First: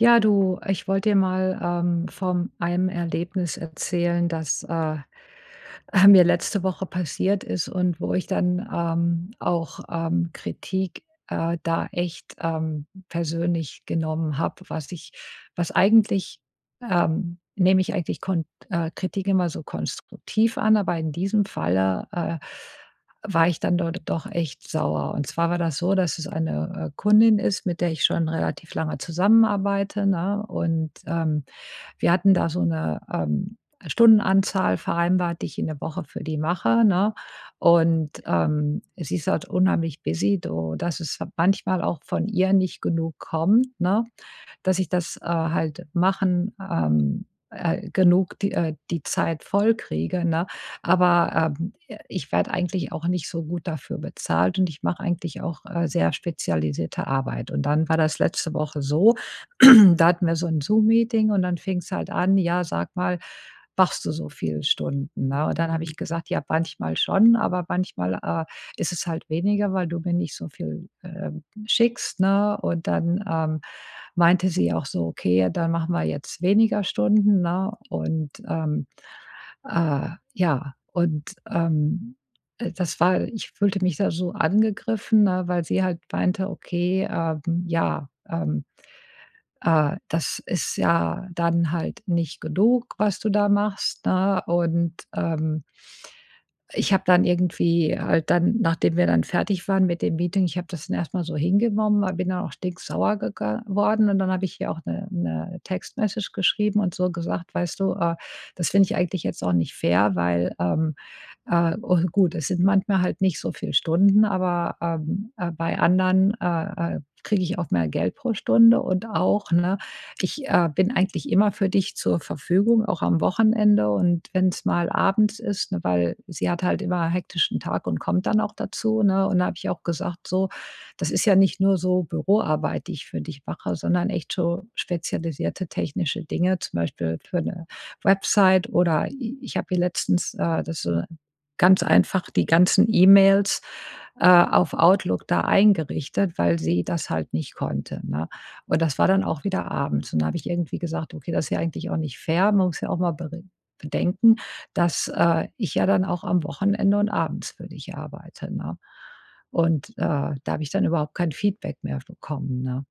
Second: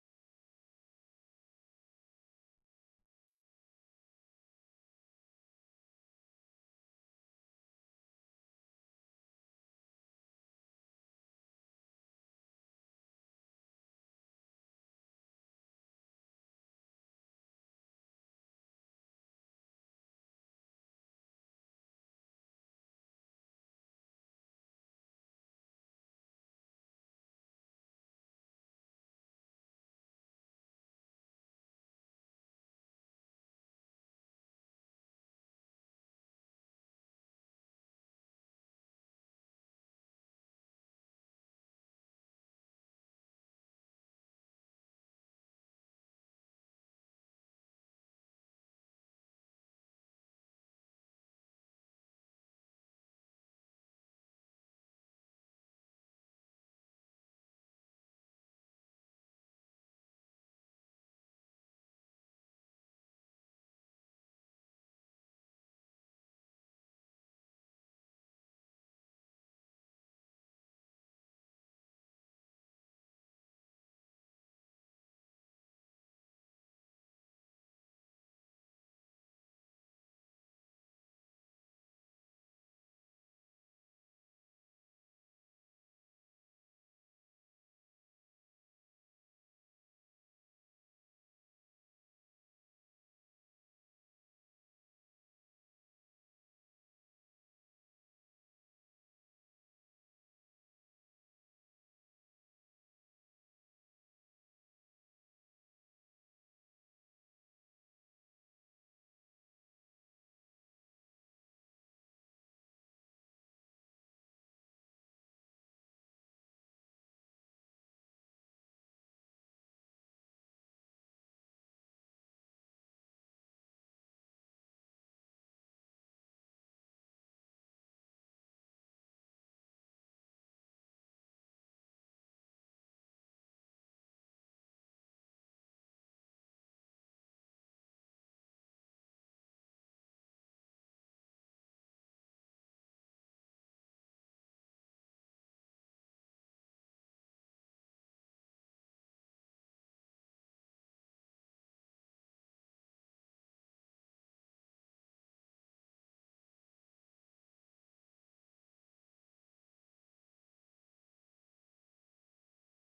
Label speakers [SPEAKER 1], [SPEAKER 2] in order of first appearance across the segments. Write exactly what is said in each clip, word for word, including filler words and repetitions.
[SPEAKER 1] Ja, du, ich wollte dir mal, ähm, vom einem Erlebnis erzählen, dass, äh, mir letzte Woche passiert ist und wo ich dann, ähm, auch, ähm, Kritik, äh, da echt, ähm, persönlich genommen habe, was ich was eigentlich, ähm, nehme ich eigentlich kont äh, Kritik immer so konstruktiv an. Aber in diesem Falle, äh, war ich dann dort doch echt sauer. Und zwar war das so, dass es eine, äh, Kundin ist, mit der ich schon relativ lange zusammenarbeite, ne? Und, ähm, wir hatten da so 'ne, ähm, Stundenanzahl vereinbart, die ich in der Woche für die mache, ne? Und, ähm, sie ist halt unheimlich busy, do dass es manchmal auch von ihr nicht genug kommt, ne? Dass ich das, äh, halt machen, ähm, äh genug die, äh die Zeit voll kriege, ne? Aber, ähm, äh, ich werde eigentlich auch nicht so gut dafür bezahlt. Und ich mache eigentlich auch, äh, sehr spezialisierte Arbeit. Und dann war das letzte Woche so, da hatten wir so 'n Zoom-Meeting und dann fing es halt an: „Ja, sag mal, machst du so viele Stunden,“ ne? Und dann habe ich gesagt: „Ja, manchmal schon, aber manchmal, äh, ist es halt weniger, weil du mir nicht so viel, ähm, schickst,“ ne? Und dann, ähm, meinte sie auch so: „Okay, ja dann machen wir jetzt weniger Stunden,“ ne? Und, ähm, äh, ja und, ähm, äh, das war ich fühlte mich da so angegriffen, ne, weil sie halt meinte: „Okay, ähm, ja, ähm, äh, das ist ja dann halt nicht genug, was du da machst,“ ne? Und, ähm ich habe dann irgendwie halt dann, nachdem wir dann fertig waren mit dem Meeting ich habe das dann erstmal so hingenommen, aber bin dann auch stinksauer ge geworden und dann habe ich hier auch 'ne 'ne Text-Message geschrieben und so gesagt: „Weißt du, äh, das finde ich eigentlich jetzt auch nicht fair, weil, ähm, äh“ Und gut, es sind manchmal halt nicht so viel Stunden, aber, ähm, äh, bei anderen, äh, äh, kriege ich auch mehr Geld pro Stunde und auch, ne ich, äh, bin eigentlich immer für dich zur Verfügung, auch am Wochenende. Und wenn's mal abends ist, ne, weil sie hat halt immer hektischen Tag und kommt dann auch dazu, ne? Und dann habe ich ihr auch gesagt: „So, das ist ja nicht nur so Büroarbeit, die ich für dich mache, sondern echt so spezialisierte technische Dinge.“ Zum Beispiel für 'ne Website, oder i ich habe ihr letztens, äh, das so ganz einfach die ganzen E-Mails, äh, auf Outlook da eingerichtet, weil sie das halt nicht konnte, ne? Und das war dann auch wieder abends. Und dann habe ich irgendwie gesagt: „Okay, das ist ja eigentlich auch nicht fair. Man muss ja auch mal bere bedenken, dass, äh, ich ja dann auch am Wochenende und abends für dich arbeite,“ ne? Und, äh, da habe ich dann überhaupt kein Feedback mehr bekommen, ne?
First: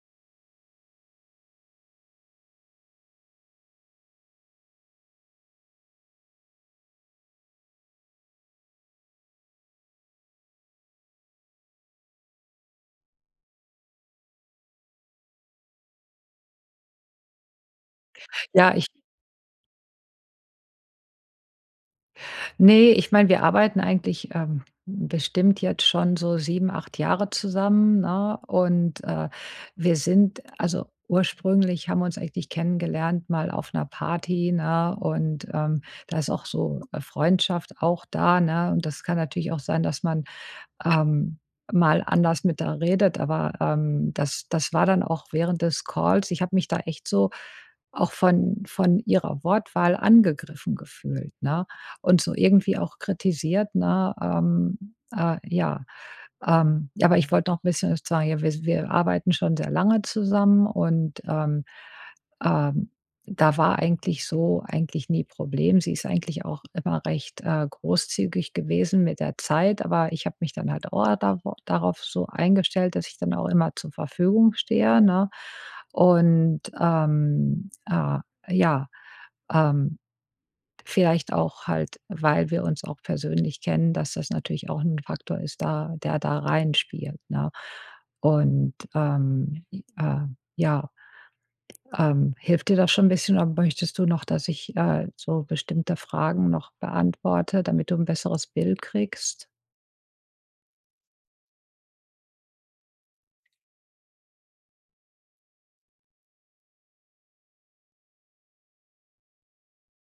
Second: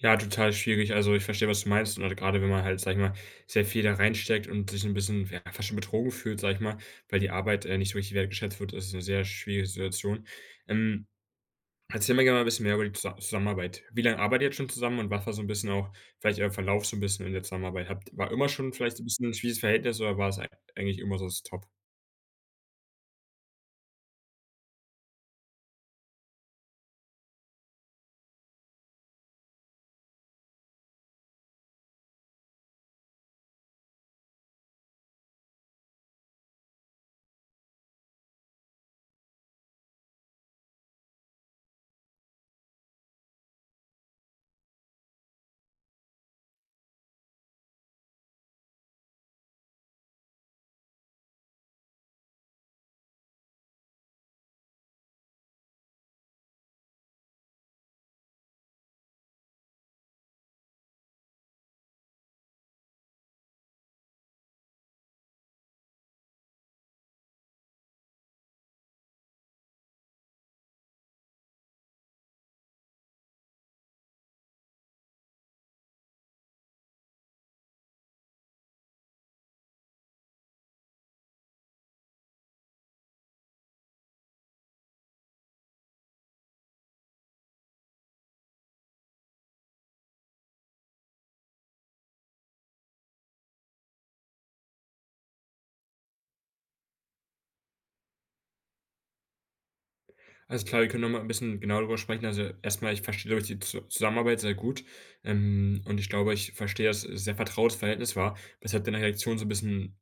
[SPEAKER 2] Ja, total schwierig. Also, ich verstehe, was du meinst. Und gerade wenn man halt, sage ich mal, sehr viel da reinsteckt und sich 'n bisschen, ja, fast schon betrogen fühlt, sage ich mal, weil die Arbeit, äh, nicht so richtig wertgeschätzt wird, ist 'ne sehr schwierige Situation. Ähm, erzähl mir gerne mal 'n bisschen mehr über die Z Zusammenarbeit. Wie lange arbeitet ihr jetzt schon zusammen und was war so 'n bisschen auch, vielleicht der Verlauf so 'n bisschen in der Zusammenarbeit? Habt war immer schon
[SPEAKER 1] Ja, ich
[SPEAKER 2] vielleicht so 'n bisschen 'n schwieriges Verhältnis oder war es eig eigentlich immer so das ist top?
[SPEAKER 1] Ne, ich meine, wir arbeiten eigentlich, ähm, bestimmt jetzt schon so sieben, acht Jahre zusammen, ne? Und, äh, wir sind also, ursprünglich haben wir uns eigentlich kennengelernt, mal auf 'ner Party, ne? Und, ähm, da ist auch so Freundschaft auch da, ne? Und das kann natürlich auch sein, dass man, ähm, mal anders mit der redet, aber, ähm, das das war dann auch während des Calls. Ich habe mich da echt so auch von von Ihrer Wortwahl angegriffen gefühlt, ne? Und so irgendwie auch kritisiert, ne? Ähm, äh, ja, ähm ja, aber ich wollte noch 'n bisschen sagen, wi wir arbeiten schon sehr lange zusammen und, ähm, ähm, da war eigentlich so eigentlich nie Problem. Sie ist eigentlich auch immer recht, äh, großzügig gewesen mit der Zeit, aber ich habe mich dann halt au da darauf so eingestellt, dass ich dann auch immer zur Verfügung stehe, ne? Und, ähm, äh, ja, ähm vielleicht auch halt, weil wir uns auch persönlich kennen, dass das natürlich auch 'n Faktor ist, da der da reinspielt, ne? Und, ähm, äh, ja, ähm hilft dir das schon 'n bisschen, oder möchtest du noch, dass ich, äh, so bestimmte Fragen noch beantworte, damit du 'n besseres Bild kriegst?
[SPEAKER 2] Alles klar, wir können noch mal 'n bisschen genauer darüber sprechen. Also, erstmal, ich verstehe, glaube ich, die Zu Zusammenarbeit sehr gut. Ähm, und ich glaube, ich verstehe, dass sehr vertrautes Verhältnis war, weshalb deine Reaktion so 'n bisschen,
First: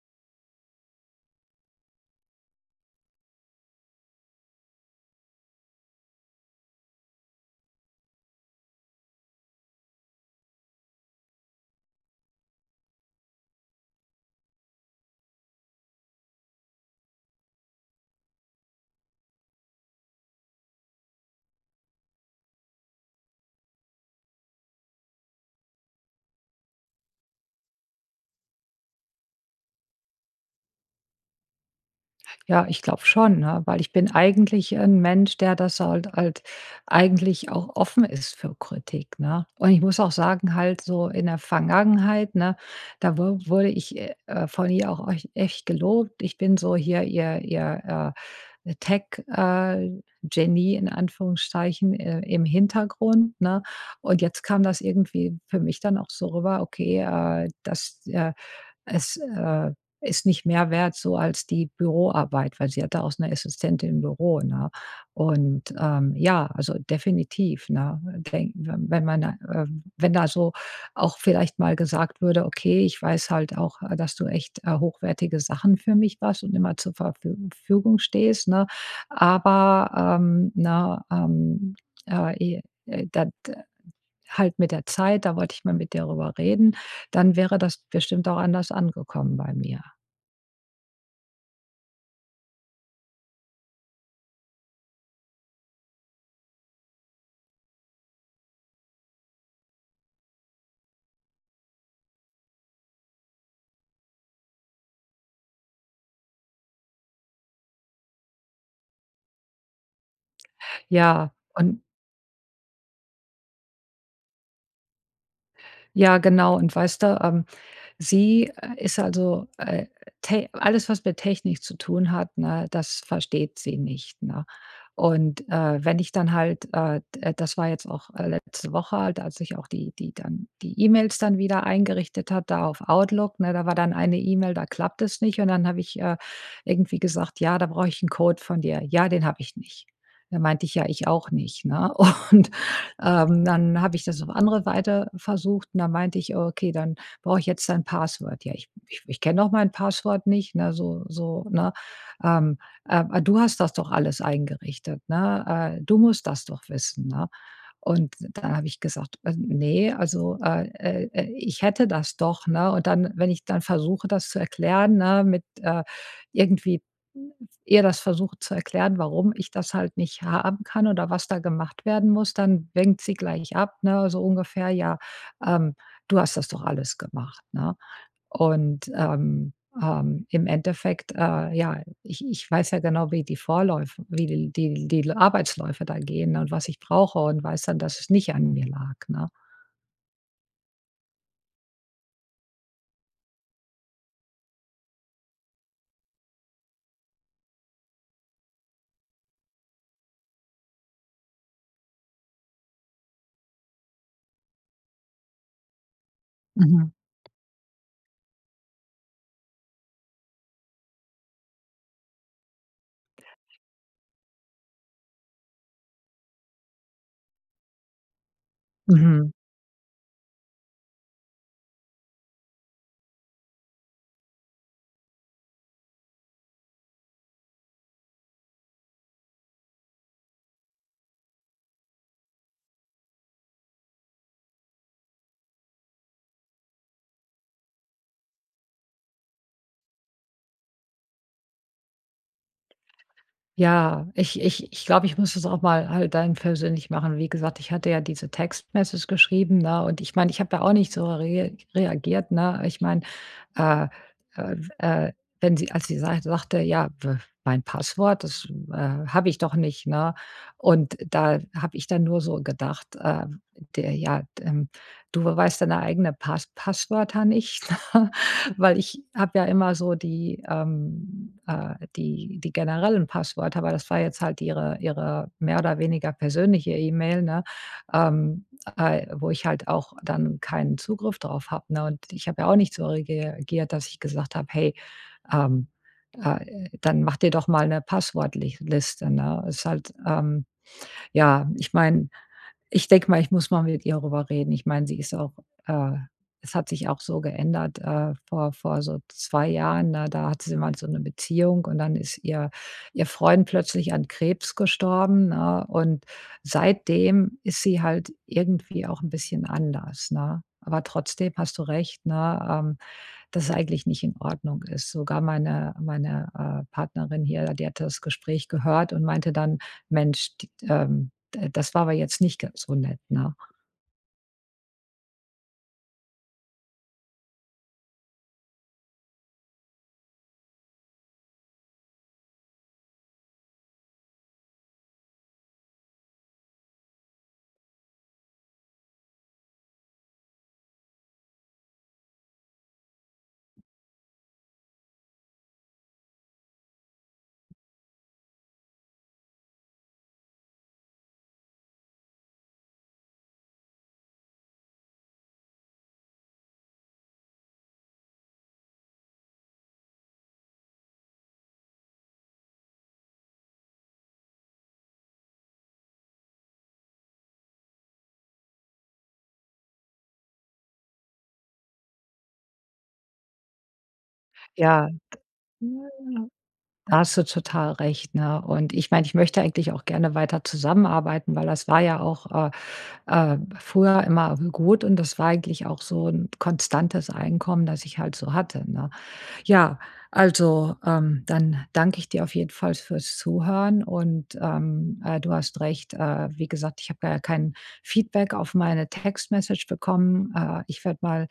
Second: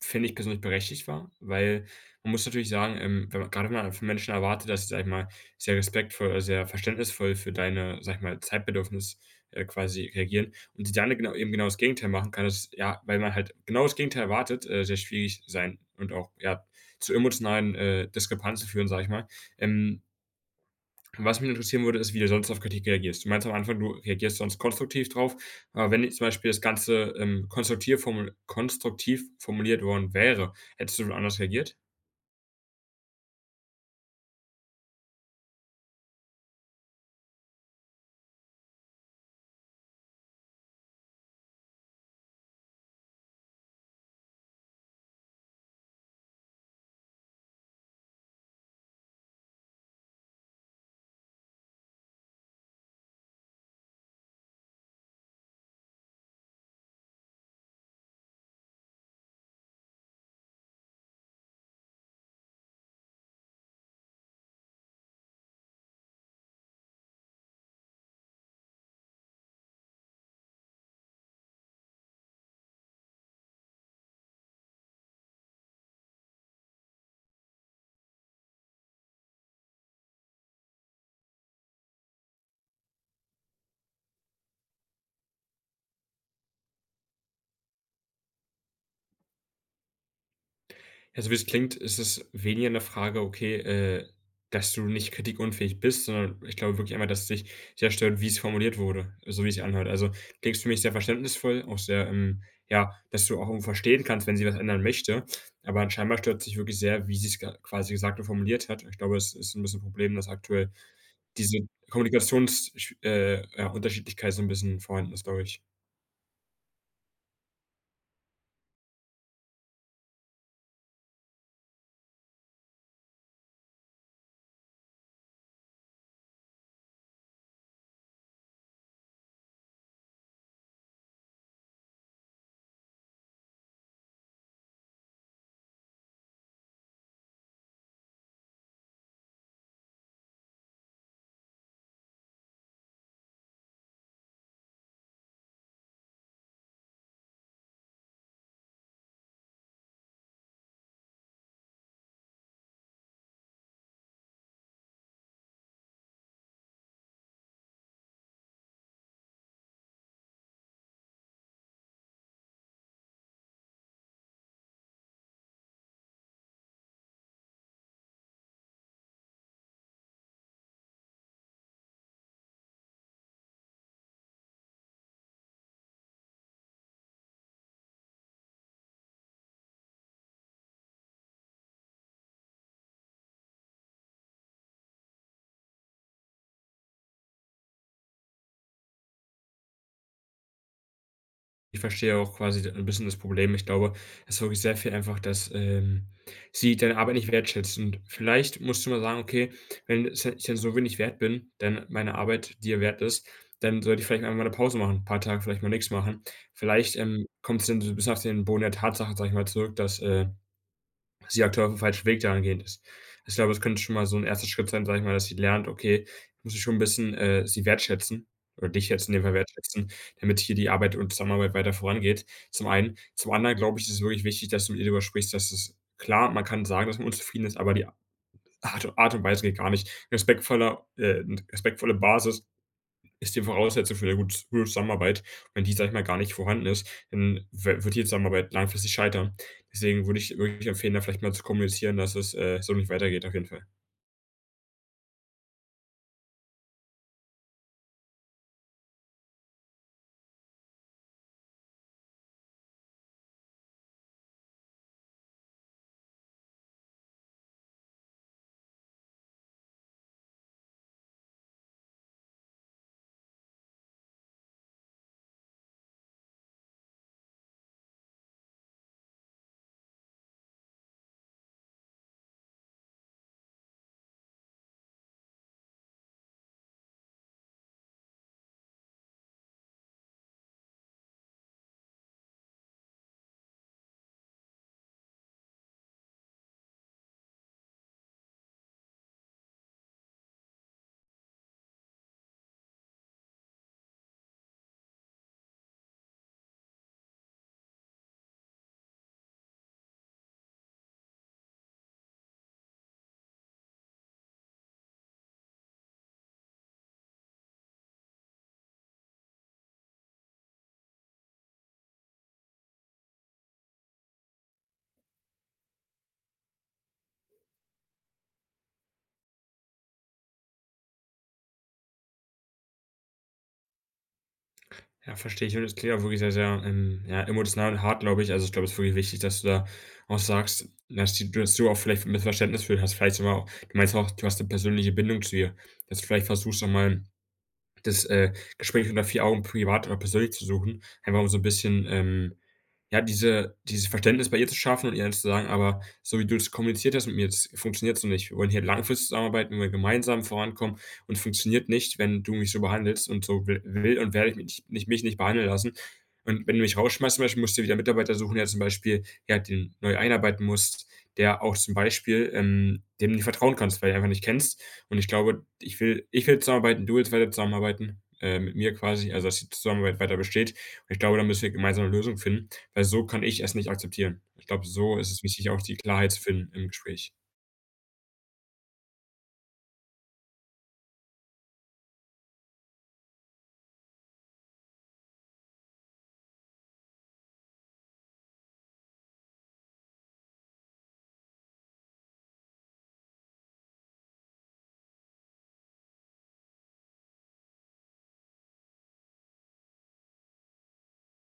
[SPEAKER 2] finde ich persönlich, berechtigt war. Weil man muss natürlich sagen, ähm, wenn man gerade wenn man von Menschen erwartet, dass sie sage ich mal, sehr respektvoll, sehr verständnisvoll für deine, sage ich mal, Zeitbedürfnis, äh, quasi reagieren und sie dann genau eben genau das Gegenteil machen kann, das, ja weil man halt genau das Gegenteil erwartet, äh, sehr schwierig sein und auch, ja, zu emotionalen, äh, Diskrepanzen führen, sage ich mal. Ähm was mich interessieren würde, ist, wie du sonst auf Kritik reagierst. Du meintest am Anfang, du reagierst sonst konstruktiv drauf. Aber wenn jetzt zum Beispiel das Ganze, ähm, konstruktir formul konstruktiv formuliert worden wäre, hättest du wohl anders reagiert?
[SPEAKER 1] Ja, ich glaube schon, ne? Weil ich bin eigentlich 'n Mensch, der das hal halt eigentlich auch offen ist für Kritik, ne? Und ich muss auch sagen halt so in der Vergangenheit, ne, da wu wurde ich, äh, äh, von ihr auch ech echt gelobt. Ich bin so hier ihr, ihr, äh, Tech, äh, Genie in Anführungszeichen, äh, im Hintergrund, ne? Und jetzt kam das irgendwie für mich dann auch so rüber: „Okay, äh, das, äh es, äh, ist nicht mehr wert so als die Büroarbeit,“ weil sie hat da auch 'ne Assistentin im Büro, ne? Und, ähm, ja, also, definitiv, ne, weng w wenn man da, äh wenn da so auch vielleicht mal gesagt würde: „Okay, ich weiß halt auch, äh, dass du echt, äh, hochwertige Sachen für mich machst und immer zur Verfü Fügung stehst, ne? Aber, ähm, ne, ähm, äh, e da d halt mit der Zeit, da wollte ich mal mit dir darüber reden.“ Dann wäre das bestimmt auch anders angekommen bei mir.
[SPEAKER 2] Also, wie es klingt, ist es weniger 'ne Frage, okay, äh, dass du nicht kritikunfähig bist, sondern ich glaube wirklich einfach, dass es dich sehr stört, wie es formuliert wurde, so wie sich anhört. Also, du klingst für mich sehr verständnisvoll, auch sehr, ähm, ja dass du auch irgendwo verstehen kannst, wenn sie was ändern möchte. Aber scheinbar stört es dich wirklich sehr, wie sie's g quasi gesagt und formuliert hat. Ich glaube, es ist 'n bisschen 'n Problem, dass aktuell
[SPEAKER 1] Ja,
[SPEAKER 2] diese
[SPEAKER 1] und
[SPEAKER 2] Kommunikationsschw äh, ja, Unterschiedlichkeit so 'n bisschen vorhanden ist, glaube ich.
[SPEAKER 1] Ja, genau. Und weißt du, ähm, sie ist also, äh, te alles, was mit Technik zu tun hat, ne, das versteht sie nicht, ne? Und, äh, wenn ich dann halt, äh d das war jetzt auch, äh, letzte Woche halt, als ich auch die die dann die E-Mails dann wieder eingerichtet habe, da auf Outlook, ne? Da war dann eine E-Mail, da klappt es nicht, und dann habe ich, äh, irgendwie gesagt: „Ja, da brauche ich 'n Code von dir.“ „Ja, den habe ich nicht.“ Da meinte ich: „Ja, ich auch nicht,“ ne? Und, ähm, dann habe ich das auf andere Weite versucht und dann meinte ich: „Oh, okay, dann brauche ich jetzt ein Password.“ „Ja, ich ich ich kenne doch mein Passwort nicht,“ ne, so so, ne? „Ähm, äh, aber du hast das doch alles eingerichtet,“ ne? „Äh, du musst das doch wissen,“ ne? Und dann habe ich gesagt: „Als ne, also, äh, äh, äh, ich hätte das doch,“ ne? Und dann, wenn ich dann versuche, das zu erklären, ne, mit, äh irgendwie ihr das versucht zu erklären, warum ich das halt nicht haben kann oder was da gemacht werden muss, dann wenkt sie gleich ab, ne, so ungefähr: „Ja, ähm, du hast das doch alles gemacht,“ ne? Und, ähm, ähm, im Endeffekt, äh ja, ich ich weiß ja genau, wie die Vorläuf wie die die die Arbeitsläufe da gehen, ne, und was ich brauche und weiß dann, dass es nicht an mir lag, ne?
[SPEAKER 2] Ich verstehe auch quasi d ein bisschen das Problem. Ich glaube, ist wirklich sehr viel einfach, dass, ähm, sie deine Arbeit nicht wertschätzt und vielleicht musst du mal sagen: „Okay, wenn [unintelligible] ich so wenig wert bin, dann meine Arbeit dir wert ist, dann sollte ich vielleicht einfach mal 'ne Pause machen, paar Tage vielleicht mal nix machen.“
[SPEAKER 1] Mhm.
[SPEAKER 2] Vielleicht, ähm, kommt's denn so bisschen auf den Boden der Tatsache, sage ich mal zurück, dass, äh, sie aktuell aufm falschen Weg dahin gehend ist. Ich glaube, es könnte schon mal so ein erster Schritt sein, sage ich mal, dass sie lernt: „Okay, muss ich schon bisschen, äh, sie wertschätzen, oder dich schätzen in dem
[SPEAKER 1] Mhm.
[SPEAKER 2] Fall wertschätzen, damit hier die Arbeit und Zusammenarbeit weiter vorangeht.“, zum einen. Zum anderen glaube ich, ist es wirklich wichtig, dass du mit ihr darüber sprichst. Das ist klar, man kann sagen, dass man unzufrieden ist, aber die A Art u Art und Weise geht gar nicht. respektvoller, äh respektvolle Basis, ist die Voraussetzung für 'ne gut gute Zusammenarbeit. Wenn die, sage ich mal, gar nicht vorhanden ist, dann wi wird die Zusammenarbeit langfristig scheitern. Deswegen würde ich wirklich empfehlen, da vielleicht mal zu kommunizieren, dass es, äh, so nicht weitergeht, auf jeden Fall.
[SPEAKER 1] Ja, ich ich ich glaube, ich muss das auch mal halt dann persönlich machen. Wie gesagt, ich hatte ja diese Text-Message geschrieben, ne? Und ich meine, ich habe ja auch nicht so re reagiert, ne, ich meine, äh, äh, äh, wenn sie als sie sag sagte: „Ja, w mein Passwort. Das, äh, habe ich doch nicht, ne?“ Und da habe ich dann nur so gedacht, äh, der ja, d ähm. du weißt deine eigene Pass Passwörter nicht, ne? Weil ich habe ja immer so die ähm, äh, die die generellen Passwörter, weil das war jetzt halt ihre ihre mehr oder weniger persönliche E-Mail, ne, ähm, äh, wo ich halt auch dann keinen Zugriff drauf habe, ne? Und ich habe ja auch nicht so rea reagiert, dass ich gesagt habe: „Hey, ähm, äh, dann mach dir doch mal 'ne Passwortlich Liste, ne?“ Ist halt, ähm, ja, ich meine ich denke mal, ich muss mal mit ihr darüber reden. Ich meine, sie ist auch, äh es hat sich auch so geändert. Äh, vor vor so zwei Jahren, ne? Da hatte sie mal so 'ne Beziehung. Und dann ist ihr ihr Freund plötzlich an Krebs gestorben, ne, und seitdem ist sie halt irgendwie auch 'n bisschen anders, ne? Aber trotzdem hast du recht, ne, ähm, dass es eigentlich nicht in Ordnung ist. Sogar meine meine, äh, Partnerin hier, die hat das Gespräch gehört und meinte dann: „Mensch d ähm, d das war aber jetzt nicht ganz so nett, ne?“
[SPEAKER 2] Ja, verstehe ich. Und das klingt auch wirklich sehr, sehr, ähm, ja, emotional hart, glaube ich. Also ich glaube, es ist wirklich wichtig, dass du da auch sagst, dass [unintelligible] du auch vielleicht mit Missverständnis für hast. Vielleicht [unintelligible] du meinst auch, du hast 'ne persönliche Bindung zu ihr. Jetzt vielleicht versuchst du mal, das, äh, Gespräch unter vier Augen privat oder persönlich zu suchen. Einfach mal so 'n bisschen, ähm, ja, diese dieses Verständnis bei ihr zu schaffen und ihr dann zu sagen: „Aber so wie du es kommuniziert hast mit mir, das funktioniert so nicht. Wir wollen hier langfristig zusammenarbeiten, wollen hier gemeinsam vorankommen und funktioniert nicht, wenn du mich so behandelst und so will will und werde ich mich mich nicht behandeln lassen. Und wenn du mich rausschmeißt, zum Beispiel, musst du dir wieder Mitarbeiter suchen, der zum Beispiel, ja den neu einarbeiten musst, der auch zum Beispiel, ähm, dem du nicht vertrauen kannst, weil du einfach nicht kennst. Und ich glaube, ich will ich will zusammenarbeiten, du willst weiter zusammenarbeiten äh, mit mir quasi also dass die Zusammenarbeit weiter besteht. Und ich glaube, da müssen wir gemeinsame 'ne Lösung finden, weil so kann ich es nicht akzeptieren.“ Ich glaube,
[SPEAKER 1] Ja,
[SPEAKER 2] so ist es wichtig, auch die Klarheit zu finden im
[SPEAKER 1] da
[SPEAKER 2] Gespräch.
[SPEAKER 1] hast du total recht, ne? Und ich meine, ich möchte eigentlich auch gerne weiter zusammenarbeiten, weil das war ja auch, äh äh, früher immer gut. Und das war eigentlich auch so 'n konstantes Einkommen, das ich halt so hatte, ne? Ja, also, ähm, dann danke ich dir auf jeden Fall fürs Zuhören und, ähm äh, du hast recht, äh, wie gesagt, ich habe da ja kein Feedback auf meine Text-Message bekommen. Äh, ich werde mal,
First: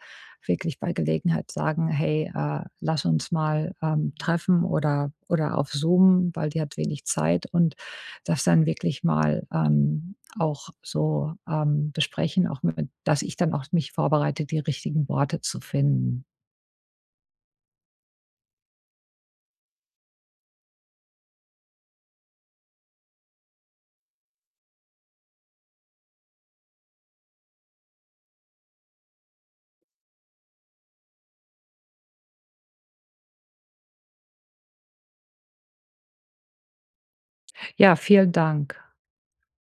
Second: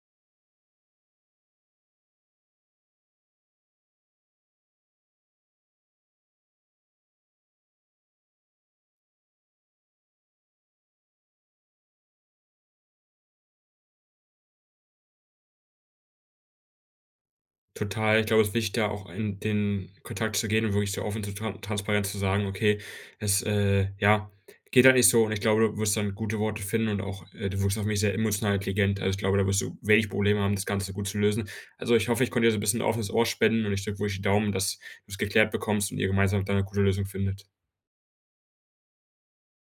[SPEAKER 1] wirklich bei Gelegenheit sagen: „Hey, äh, lass uns mal, ähm, treffen oder oder auf Zoom.“, weil die hat wenig Zeit und das dann wirklich mal, ähm, auch so, ähm, besprechen, auch mit dass ich dann auch mich vorbereite, die richtigen Worte zu finden.
[SPEAKER 2] Total, ich glaube, es ist wichtig, da auch ein den Kontakt zu gehen und wirklich so offen so tran transparent zu sagen: „Okay, es, äh ja, geht halt nicht so.“ und ich glaube, du wirst dann gute Worte finden und auch, äh du wirkst auf mich sehr emotional intelligent. Also ich glaube, da wirst du wenig Probleme haben, das Ganze gut zu lösen. Also ich hoffe, ich konnte dir so bisschen offenes Ohr spenden und ich drücke wirklich die Daumen, dass du es geklärt bekommst und ihr gemeinsam da 'ne gute Lösung findet.
[SPEAKER 1] Ja, vielen Dank.